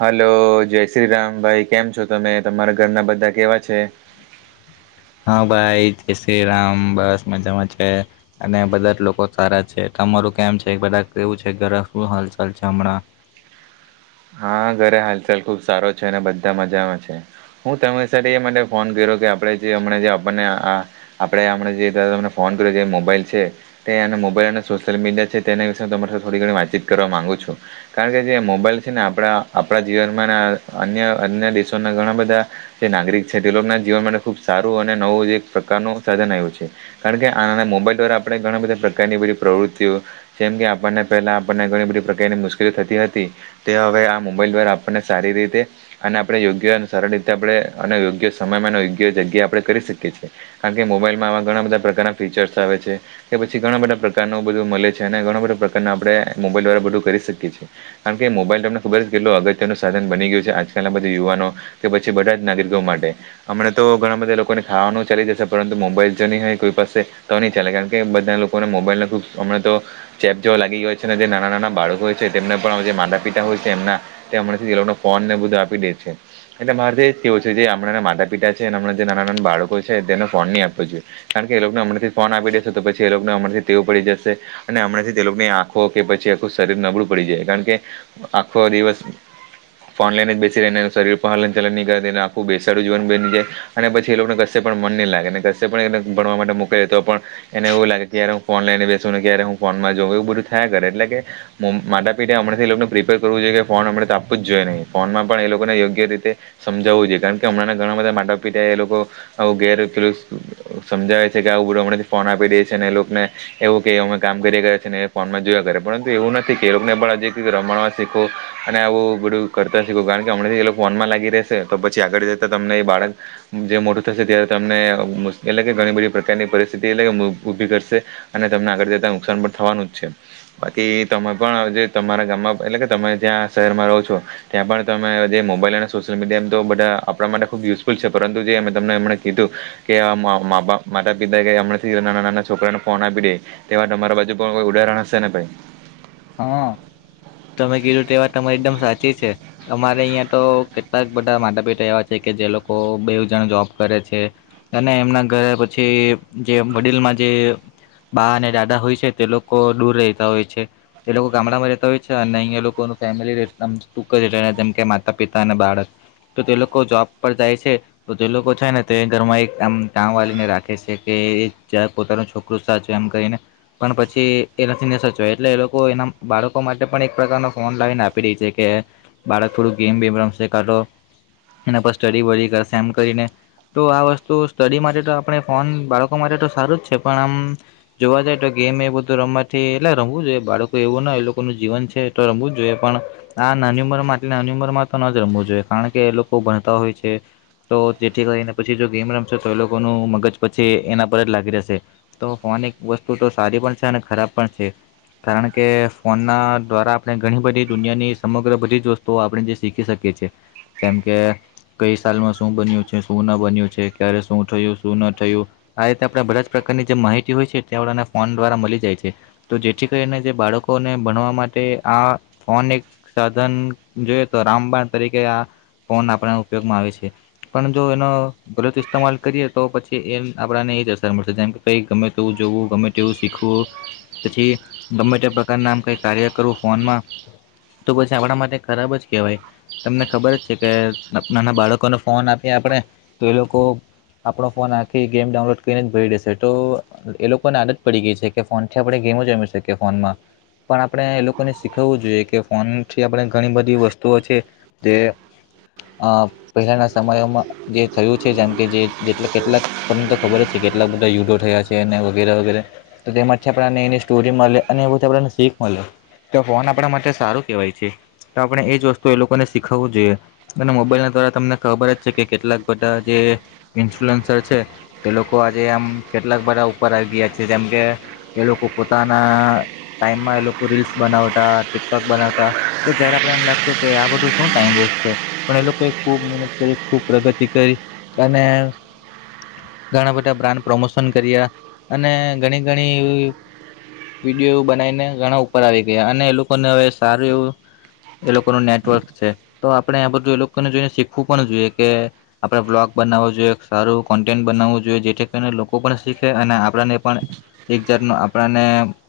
હાલો જય શ્રી રામ ભાઈ કેમ છો તમે તમારા ઘરના બધા કેવા છે? હા ભાઈ જય શ્રી રામ બસ મજામાં છે. અને બધા જ લોકો સારા છે, તમારું કેમ છે, બધા કેવું છે, ઘરે શું હાલચાલ છે, હમણાં? હા ઘરે હાલચાલ ખુબ સારો છે, અને બધા મજામાં છે. હું તમે સાથે એ માટે ફોન કર્યો કે આપણેે જે હમણાં જે આપણને આ આપડે હમણા જે તમને ફોન કર્યો છે, જે મોબાઈલ છે. તે અને મોબાઈલ અને સોશિયલ મીડિયા છે, તેના વિશે હું તમારી થોડી ઘણી વાતચીત કરવા માંગુ છું. કારણ કે જે મોબાઈલ છે, ને આપણા આપણા જીવનમાં અન્ય અન્ય દેશોના ઘણા બધા જે નાગરિક છે, તે લોકોના જીવન માટે ખુબ સારું અને નવું એક પ્રકારનું સાધન આવ્યું છે. કારણ કે આનાના મોબાઈલ દ્વારા આપણે ઘણા બધા પ્રકારની બધી પ્રવૃત્તિઓ જેમ કે આપણને પહેલા આપણને ઘણી બધી પ્રકારની મુશ્કેલી થતી હતી તે હવે આ મોબાઈલ દ્વારા આપણને સારી રીતે અને આપણે યોગ્ય અને સરળ રીતે આપણે અને યોગ્ય સમયમાં અને યોગ્ય જગ્યા આપણે કરી શકીએ છે. કારણ કે મોબાઈલમાં આવા ઘણા બધા પ્રકારના ફીચર્સ આવે છે. કે પછી ઘણા બધા પ્રકારનું બધું મલે છે, અને ઘણા બધા પ્રકારના આપણે મોબાઈલ દ્વારા બધું કરી શકીએ કારણ કે મોબાઈલ તમને ખબર કેટલ અગત્યનું સાધન બની ગયું છે, આજકાલના બધા યુવાનો કે પછી બધા જ નાગરિકો માટે અમણા તો ઘણા બધા લોકોને ખાવાનું ચાલી જશે પરંતુ મોબાઈલ જ નહીં હોય કોઈ પાસે તો ની ચાલે કારણ કે બધા લોકોને મોબાઈલને ખુબ હમણાં તો ચેપ જોવા લાગી ગયો છે, ને જે નાના નાના બાળકો હોય છે, તેમને પણ [unintelligible] માતા પિતા હોય છે, એમના તે હમણે થી જ એલોકને ફોન ને બધું આપી દે છે. એટલે મારે જે તેવું છે જે હણાં માતા પિતા છે અને હણાં જે નાના નાના બાળકો છે તેને ફોન નહીં આપવો જોઈએ. કારણ કે એ લોકો ને હમણાંથી ફોન આપી દેશે તો પછી એ લોકોને હમણાંથી ટેવ પડી જશે. અને હમણાંથી તેની આંખો કે પછી આખું શરીર નબળું પડી જાય કારણ કે આખો દિવસ ફોન લઈન જ બેસી રહેને એ શરીર પર હલનલનહી કરે એને આખું બેસાડું જીવન બની જાય. અને પછીએ લોકોને કશે પણ મન નહી લાગે ને ક પણ એને ભણવા માટે મોકલી તો પણ. એને એવું લાગે કે યાર હું ફોન લઈને બેસું ને ક્યારે હું ફોનમાં જોઉં એવું બધું થયા કરે એટલે કે માતા પિતાએ હમણાંથી પ્રિપેર કરવું જોઈએ કે ફોન અ મળણે તો આપવું જ જોઈએ નહીં ફોનમાં પણ એ લોકોને યોગ્ય રીતે. સમજાવવું જોઈએ કારણ કે હમણાં ઘણા બધા માતા પિતા એ લોકો આવું ગેર સમજાવે છે કે આ આવું બધું હમણાંથી ફોન આપી દે છે ને એ લોકોને એવું કે અમે કામ કરી ગયા છે ને ફોન માં જોયા કરે પરંતુ એવું નથી કે લોકને પણ હજી રમવા શીખો અને આવું બધું કરતા શીખું કારણ કે હમણાંથી એ લોકો ફોનમાં લાગી રહેશે તો પછી આગળ જતા તમને એ બાળક જે મોટું થશે ત્યારે તમને એટલે કે ઘણી બધી પ્રકારની પરિસ્થિતિ એટલે ઉભી કરશે. અને તમને આગળ જતા નુકસાન પણ થવાનું જ છે બાકી તમે પણ જે તમારા ગામમાં એટલે કે તમે ત્યાં શહેરમાં રહો છો. ત્યાં પણ તમે જે મોબાઈલ અને સોશિયલ મીડિયા એમ તો બધા આપણા માટે ખુબ યુઝફુલ છે પરંતુ જે તમને એમણે કીધું કે માતા પિતા કે હમણાંથી નાના નાના છોકરાને ફોન આપી દે. તેવા તમારા બાજુ પણ કોઈ ઉદાહરણ હશે ને ભાઈ. હા [inaudible] તમે કીધું તેવા તમારી એકદમ સાચી છે. અમારે અહિયાં તો કેટલાક બધા માતા પિતા એવા છે કે જે લોકો બે જણ જોબ કરે છે. અને એમના ઘરે પછી જે વડીલમાં જે બા અને દાદા હોય છે તે લોકો દૂર રહેતા હોય છે. એ લોકો ગામડામાં રહેતા હોય છે અને અહીંયા લોકો ફેમલી ટક જ જેમ કે માતા પિતા અને બાળક તો તે લોકો જોબ પર જાય છે. તો તે લોકો છે ને તે ઘરમાં એક આમ કામવાળીને રાખે છે કે પોતાનો છોક છોકરો સાચ એમ કરીને પણ પછી એ ને સચવા એટલે એ લોકો એના બાળકો માટે પણ એક પ્રકારનો ફોન લાવીને આપી રહી છે કે બાળક થોડું ગેમ બેેમ રમશે કરો એના પર સ્ટડી બડી કરશે એમ કરીને. તો આ વસ્તુ સ્ટડી માટે તો આપણે ફોન બાળકો માટે તો સારું જ છે પણ આમ જોવા જાય તો ગેમ એ બધું રમવાથી એલા રમવું જો બાળકો એવું ના એ લોકોનું જીવન છે એ તો રમવું જ જોઈએ પણ આ નાની ઉંમર માં એટલે નાની ઉંમર માં તો ન જ રમવું જોઈએ કારણ કે એ લોકો ભણતા હોય છે. તો જેથી કરીને પછી જો ગેમ રમશે તો એ લોકોનું મગજ પછી એના પર જ લાગી રહેશે. તો ફોન એક વસ્તુ તો સારી પણ છે અને ખરાબ પણ છે કારણ કે ફોન ના દ્વારા આપણે ઘણી બધી દુનિયાની સમગ્ર બધી જ વસ્તુઓ આપણે જે શીખી શકીએ છીએ. જેમ કે. કઈ સાલમાં શું બન્યું છે શું ના બન્યું છે ક્યારે શું થયું શું ના થયું. આ રીતે આપણે બધા જ પ્રકારની જે માહિતી હોય છે તે આપને ફોન દ્વારા મળી જાય છે તો જેથી કરીને જે બાળકોને ભણવા માટે આ ફોન એક સાધન જોય તો રામબાણ તરીકે આ ફોન આપ ઉપયોગમાં આવે છે. પણ જો એનો ગલત ઇસ્તેમાલ કરીએ તો પછી એ આપડને એ જ અસર મળશે જેમ કે ક ગમે તેું જોવું ગમે. તેવું શીખવું પછી ગમ્પ્યુટર પ્રકારના આમ કઈ કાર્ય કરવું ફોનમાં તો પછી આપણા માટે ખરાબ જ કહેવાય. તમને ખબર જ છે કે નાના બાળકોને ફોન આપીએ આપણે તો એ લોકો આપણો ફોન આખો ગેમ ડાઉનલોડ કરીને ભરી દેશે તો એ લોકોને આદત પડી ગઈ છે. કે ફોનથી આપણે ગેમ જમી શકીએ ફોનમાં. પણ આપણે એ લોકોને શીખવવું જોઈએ કે ફોન થી આપણે ઘણી બધી વસ્તુઓ છે. તે અ પહેલાના સમયોમાં જે થયું છે જેમ કે જે કેટલાક તમને તો ખબર જ છે કેટલાક બધા યુદ્થયા છે અને વગેરે વગેરે તો તેમાંથી પણને એની સ્ટોરી મલે અને એ બધું આપને શીખ મળે તો ફોન આપણા માટે સારું કેહેવાય છે. તો આપણે એજ વસ્તુ એ લોકોને શીખવવું જોઈએ. અને મોબાઈલ ના દ્વારા તમને ખબર જ છે કે કેટલાક બધા જે ઇન્ફ્લુઅન્સર છે. એ લોકો આજે આમ કેટલાક બધા ઉપર આવી ગયા છે જેમ કે એ લોકો પોતાના ટાઈમમાં એ લોકો રીલ્સ બનાવતા ટીકટોક બનાવતા તો જયારે આપડે એને લાગતું કે આ બધું શું ટાઈમ વેસ્ટ છે. પણ એ લોકોએ ખૂબ મહેનત કરી ખૂબ પ્રગતિ કરી અને ઘણા બધા બ્રાન્ડ પ્રમોશન કર્યા અને ઘણી ઘણી એવી વિડીયો એવ બનાવીને ઘણા ઉપર આવી ગયા અને એ લોકોને હવે સારું એવું એ લોકો ન નેટવર્ક છે તો આપડણે આ બધું એ લોકોને જોઈને શીખવું પણ જોઈએ કે આપડે બ્લોગ બનાવ જોઈએ સારું કોન્ટેન્ટ બનાવવું જોઈએ જેથી કરીને લોકો પણ શીખે અને આપને પણ એક જાત ન આપણાને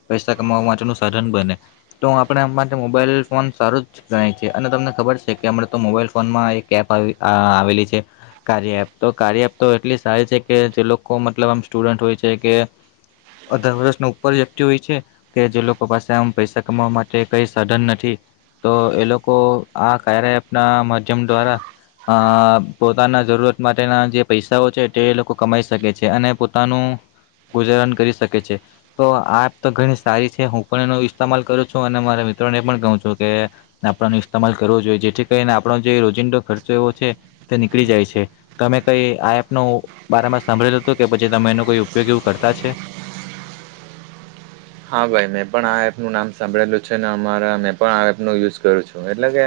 પૈસા કમાવા માટેનું સાધન બને. તો આપણે આમ માટે મોબાઈલ ફોન સારું જ ગણાય છે અને તમને ખબર છે કે હમણા તો મોબાઈલ ફોનમાં એક એપ આવેલી છે. કાર્ય એ તો કાર્ય એ તો એટલી સારી છે કે જે લોકો મતલબ આમ સ્ટુડન્ટ હોય છે. કેે અધર વર્ષના ઉપર વ્યક્તિ હોય છે. કે જે લોકો પાસે આમ પૈસા કમાવા માટે કઈ સાધન નથી. તો એ લોકો આ ક આપના માધ્યમ દ્વારા અ પોતાના જરૂરત માટેના જે પૈસાઓ છે તે લોકો કમાઈ શકે છે. અને પોતાનું ગુજારન કરી શકે છે તો આ તો ઘણી સારી છે હું પણ એનો ઇસ્તેમાલ કરું છું અને મારા મિત્રોને એ પણ કહું છું કે આપને ઇસ્માલ કરવો જોઈએ જેથી કરીને આપણો જે રોજિંદો ખર્ચો એવો છે તે નીકળી જાય છે. તમે કઈ આ એપ ન બારમાં સાંભળેલું હતું કે પછી તમે એનો કઈ ઉપયોગ એવું કરતા છે. હા ભાઈ મેં પણ આ એપનું નામ સાંભળેલું છે ને અમારા મેં પણ આ એપનો યુઝ કરું છું એટલે કે.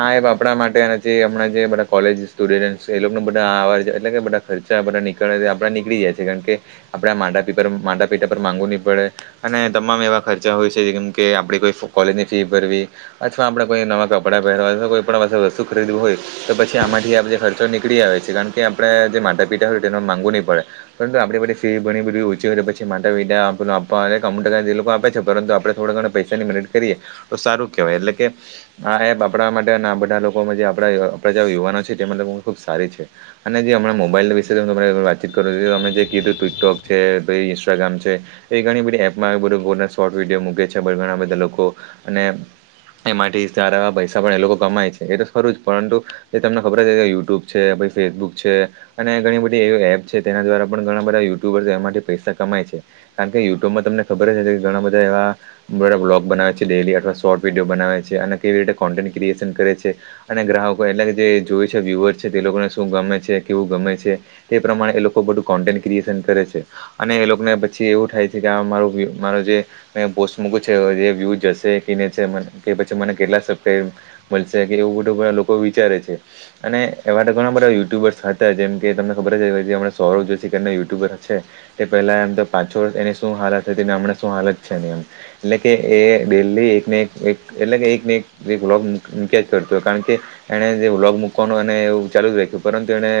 આ એ આપણા માટે જે હમણા જે બધા કોલેજ સ્ટુડન્ટ એ લોકો બધા અવા એટલે કે બધા ખર્ચા આપ નીકળે આપણા નીકળી જાય છે કારણ કે આપણે માા માટા પીટા પર માંગુ ની પડે અને તમામ એવા ખર્ચા હોય છે જેમ કે આપણે કોઈ કોલેજની ફી ભરવી અથવા આપણે કોઈ નવા કપડાં પહેરવા કોઈ પણ પા વસ્તુ ખરીદવું હોય. તો પછી આમાંથી આપે ખર્ચો નીકળી આવે છે કારણ કે આપણે જે માતા પિતા હોય તેનું માગુ નહી પડે પરંતુ આપણી પધી ફ ભણી બધી ઓછી હોય તો પછી માતા પિ આપ આપવા ટકા એ લોકો આપે છે પરંતુ આપડણે થોડા ઘણા પૈસાની મેરટ કરીએ તો સારું કેહેવાય એટલે કે આ એપ આપણા માટેના બધા લોકો જે આપણા આપણા જે યુવાનો છે તે લોકો ખુબ સારી છે. અને જે હમં મોબાઈલ વિશે વાતચીત કરું છું તમે જે કીધું ટિકટોક છે ઇન્સ્ટાગ્રામ છે. એ ઘણી બધી એપમાં બધ શોર્ટ વિડીયો મૂકે છે ઘણા બધા લોકો અને એમાંથી તારાવા પૈસા પણ એ લોકો કમાય છે એ તો ખરું જ પરંતુ એ તમને ખબર છે કે યુટ્યુબ છે ફેસબુક છે. અને ઘણી બધી એવી એપ છે તેના દ્વારા પણ ઘણા બધા યુટ્યુબર એમાંથી પૈસા કમાય છે. કારણ કે યુટ્યુબમાં તમને ખબર છે કે ઘણા બધા એવા બા બ્લોગ બનાવે છે ડેલી અથવા શોર્ટ વિડીિયો બનાવે છે અને કેવી રીતે કોન્ટેન્ટ ક્રિએશન કરે છે. અને ગ્રાહકો એટલે કે જે જોય છે વ્યુઅર્સ છે તે લોકોને શું ગમે છે કેવું ગમે છે. તે પ્રમાણે એ લોકો બધું કોન્ટેન્ટ ક્રિએશન કરે છે અને એ લોકોને પછી એવું થાય છે કે આ મારું મારો જે મે પોસ્ટ મૂક છે વ્યુ જશે ક પછી મને કેટલા મળશે કે એવું બધું બધા લોકો વિચારે છે. અને એવા તો ઘણા બધા યુટ્યુબર્સ હતા જેમ કે તમને ખબર જ કે જેમ સૌરભ જોશી યુટ્યુબર હ છે. તે પહેલા એમ તો પાછો એની શું હાલત હતી હમણાં શું હાલત છે ને એમ એટલે કે એ દેહી એકને એક એટલે કે એક એક એક લોક મૂક્યા જ કરતો કારણ કે એને જે વ્લોગ મૂકવાનો અને એવું ચાલુ જ રાખ્યું પરંતુ એને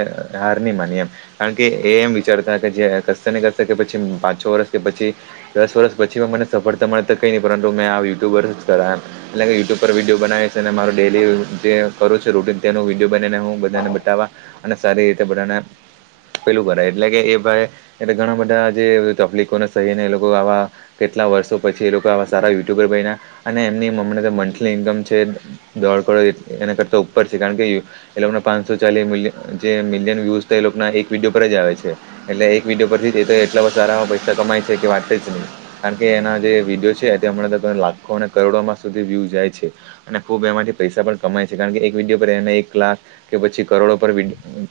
હાર નહી માની એમ. કારણ કે એ એમ વિચારતા કે જે કશે ને કરશે કે પછી પાંચ છ વર્ષ કે પછી દસ વર્ષ પછી મને સફળતા મળે તો કઈ નહી પરંતુ મેં આ યુટ્યુબર [unintelligible] એટલે કે યુટ્યુબ પર વિડીયો બનાવે છે અને મારું ડેલી જે કરું છે રૂટિન તેનો વિડીયો બનીને હું બધાને બતાવવા. અને સારી રીતે બધાના પેલું કર એટલે કે એ ભાઈ એલે ઘણા બધા જે તકલીફો અને સહીને એ લોકો આવા કેટલા વર્ષો પછી એ લોકો સારા યુટ્યુબર બને અને એમની મમ્મને મંથલી ઇન્કમ છે. દોઢ કરોડ એના કરતા ઉપર છે કારણ કે એ લોકોના પાંચસો ચાલીસ મલ જે મિલિયન વ્યુઝ એના એક વિડીયો પર જ આવે છે. એટલે એક વિડીયો પરથી જ તો એટલા બધા સારામાં પૈસા કમાય છે કે વાતજ નહી. કારણ કે એના જે વિડીયો છે હમણાં તો લાખો અને કરોડોમાં સુધી વ્યુ જાય છે. અને ખુબ એમાંથી પૈસા પણ કમાય છે કારણ કે એક વિડીયો પર એને એક લાખ કે પછી કરોડો પર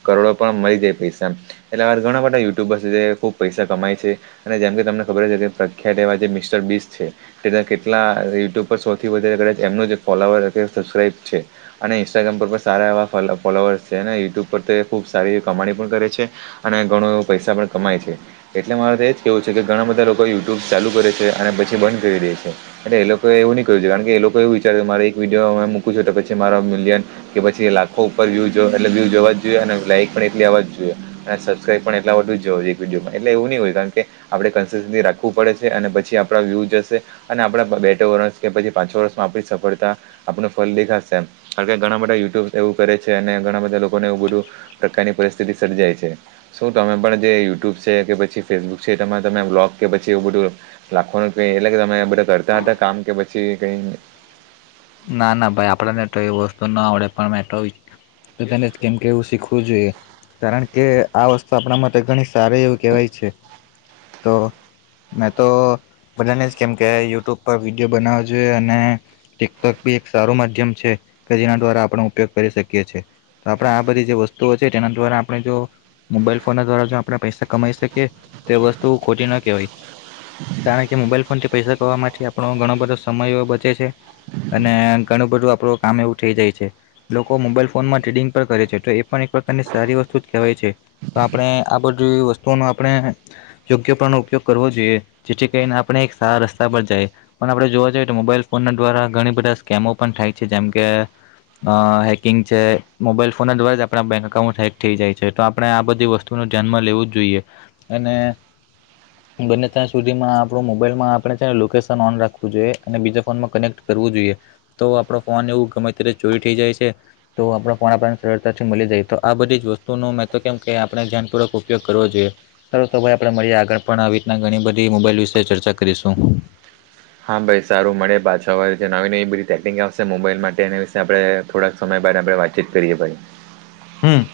કરોડો પર મળી જાય પૈસા એટલે આ ઘણા બધા યુટ્યુબર્ છે જે ખુબ પૈસા કમાય છે અને જેમ કે તમને ખબર છે કે પ્રખ્યાત એવા જે મિસ્ટર બીસ છે. તે કેટલા યુટ્યુબ પર સૌથી વધારે એમનું ફોલોવર સબસ્ક્રાઈબ છે. અને ઇન્સ્ટાગ્રામ પર પણ સારા એવા ફોલોવર્સ છેને યુટ્યુબ પર તો ખુબ સારી એવી કમાણી પણ કરે છે. અને ઘણો એવો પૈસા પણ કમાય છે એટલે મારે તેજ કેવું છે. કે ઘણા બધા લોકો યુટ્યુબ ચાલુ કરે છે અને પછી બંધ કરી દે છે. એટલે એ લોકોએ એવું નહીં કર્યું છે કારણ કે એ લોકો એવું વિચાર કે મારે એક વિડીયો અમે મૂકું છું તો પછી મારો મિલિયન કે પછી લાખો ઉપર વ્યુ એટલે વ્યૂ જોવા જ જોઈએ અને લાઈક પણ એટલી આવવા જ જોઈએ. સબસ્ક્રાઈબ પણ એટલા બધું જ જો વ વિડીયોમાં એટલેવું નઈ હોય કારણ કે આપણે કન્સિસસી રાખવું પડે છે અને પછી આપણા વ્યૂ જશે અને આપણા બે ત્રણ વર્ષ કે પછી પાંચ વર્ષમાં આપણી સફળતા આપણું ફળ દેખાશે કારણ કે ઘણા બધા યુટ્યુબ એવું કરે છે અને ઘણા બધા લોકોને એવું બધું પ્રકારની પરિસ્થિતિ સર્જાય છે શું તમે પણ જે યુટ્યુબ છે કે પછી ફેસબુક છે. તમા તમે બ્લોગ કે પછી એવું બધું લાખોનું એટલે કે તમે બધા કરતા હતા કામ કે પછી કઈ ના ના ભાઈ આપેને વસ્તુ ના આવડે પણ મેં તો તો તને કેમ કેવું શીખવું જોઈએ. કારણ કે આ વસ્તુ આપણા માટે ઘણી સારી એવું કહેવાય છે તો મેં તો બધાને જ કેમ કે યુટ્યુબ પર વિડીયો બનાવો જોઈએ અને ટિકટોક બી એક સારું માધ્યમ છે કે જેના દ્વારા આપણે ઉપયોગ કરી શકીએ છીએ. તો આપણે આ બધી જે વસ્તુઓ છે તેના દ્વારા આપણે જો મોબાઈલ ફોન દ્વારા જો આપણે પૈસા કમાઈ શકીએ તો એ વસ્તુ ખોટી ના કહેવાય. કારણ કે મોબાઈલ ફોનથી પૈસા કરવા માટેથી આપણો ઘણો બધો સમય બચે છે. અને ઘણું બધું આપડું કામ એવું થઇ જાય છે. લોકો મોબાઈલ ફોનમાં ટ્રેડિંગ પર કરે છે તો એ પણ એક પ્રકારની સારી વસ્તુ જ કહેવાય છે. તો આપણે આ બધી વસ્તુઓનું આપણે યોગ્ય પ્રનો ઉપયોગ કરવો જોઈએ જેથી કરીને આપણે એક સારા રસ્તા પર જાય. પણ આપડણે જોવા જઈએ તો મોબાઈલ ફોન દ્વારા ઘણી બધા સ્કેમો પણ થાય છે જેમ કે અ હેકિંગ છે મોબાઈલ ફોન દ્વારા જ આપણા બેંક અઉન્ટ હેક થઈ જાય છે તો આપણે આ બધી વસ્તુ ધ્યાનમાં લેવું જ જોઈએ અને [inaudible] બંને ત્યાં સુધીમાં આપણો મોબાઈલમાં આપણે છેને લોકેશન ઓન રાખવું જોઈએ અને બીજા ફોનમાં કનેક્ટ કરવું જોઈએ. તો આપણો ફોન એવું ગમે ત્યારે ચોરી થઈ જાય છે. તો આપણો પણ આપણને સરળતાથી મળી જાય તો આ બધી જ વસ્તુનો મેં તો કેમ કે આપણે ધ્યાન પૂર્વક ઉપયોગ કરવો જોઈએ. ચાલો તો ભાઈ આપણે મળીએ આગળ પણ આવી રીતના ઘણી બધી મોબાઈલ વિશે ચર્ચા કરીશું. હા ભાઈ સારું મળે પાછળવાળ જે નવી ન એવી બધી પટેકિંગ આવશે મોબાઈલ માટે એના વિશે આપણે થોડાક સમય બાદ આપણે વાતચીત કરીએ ભાઈ હમ.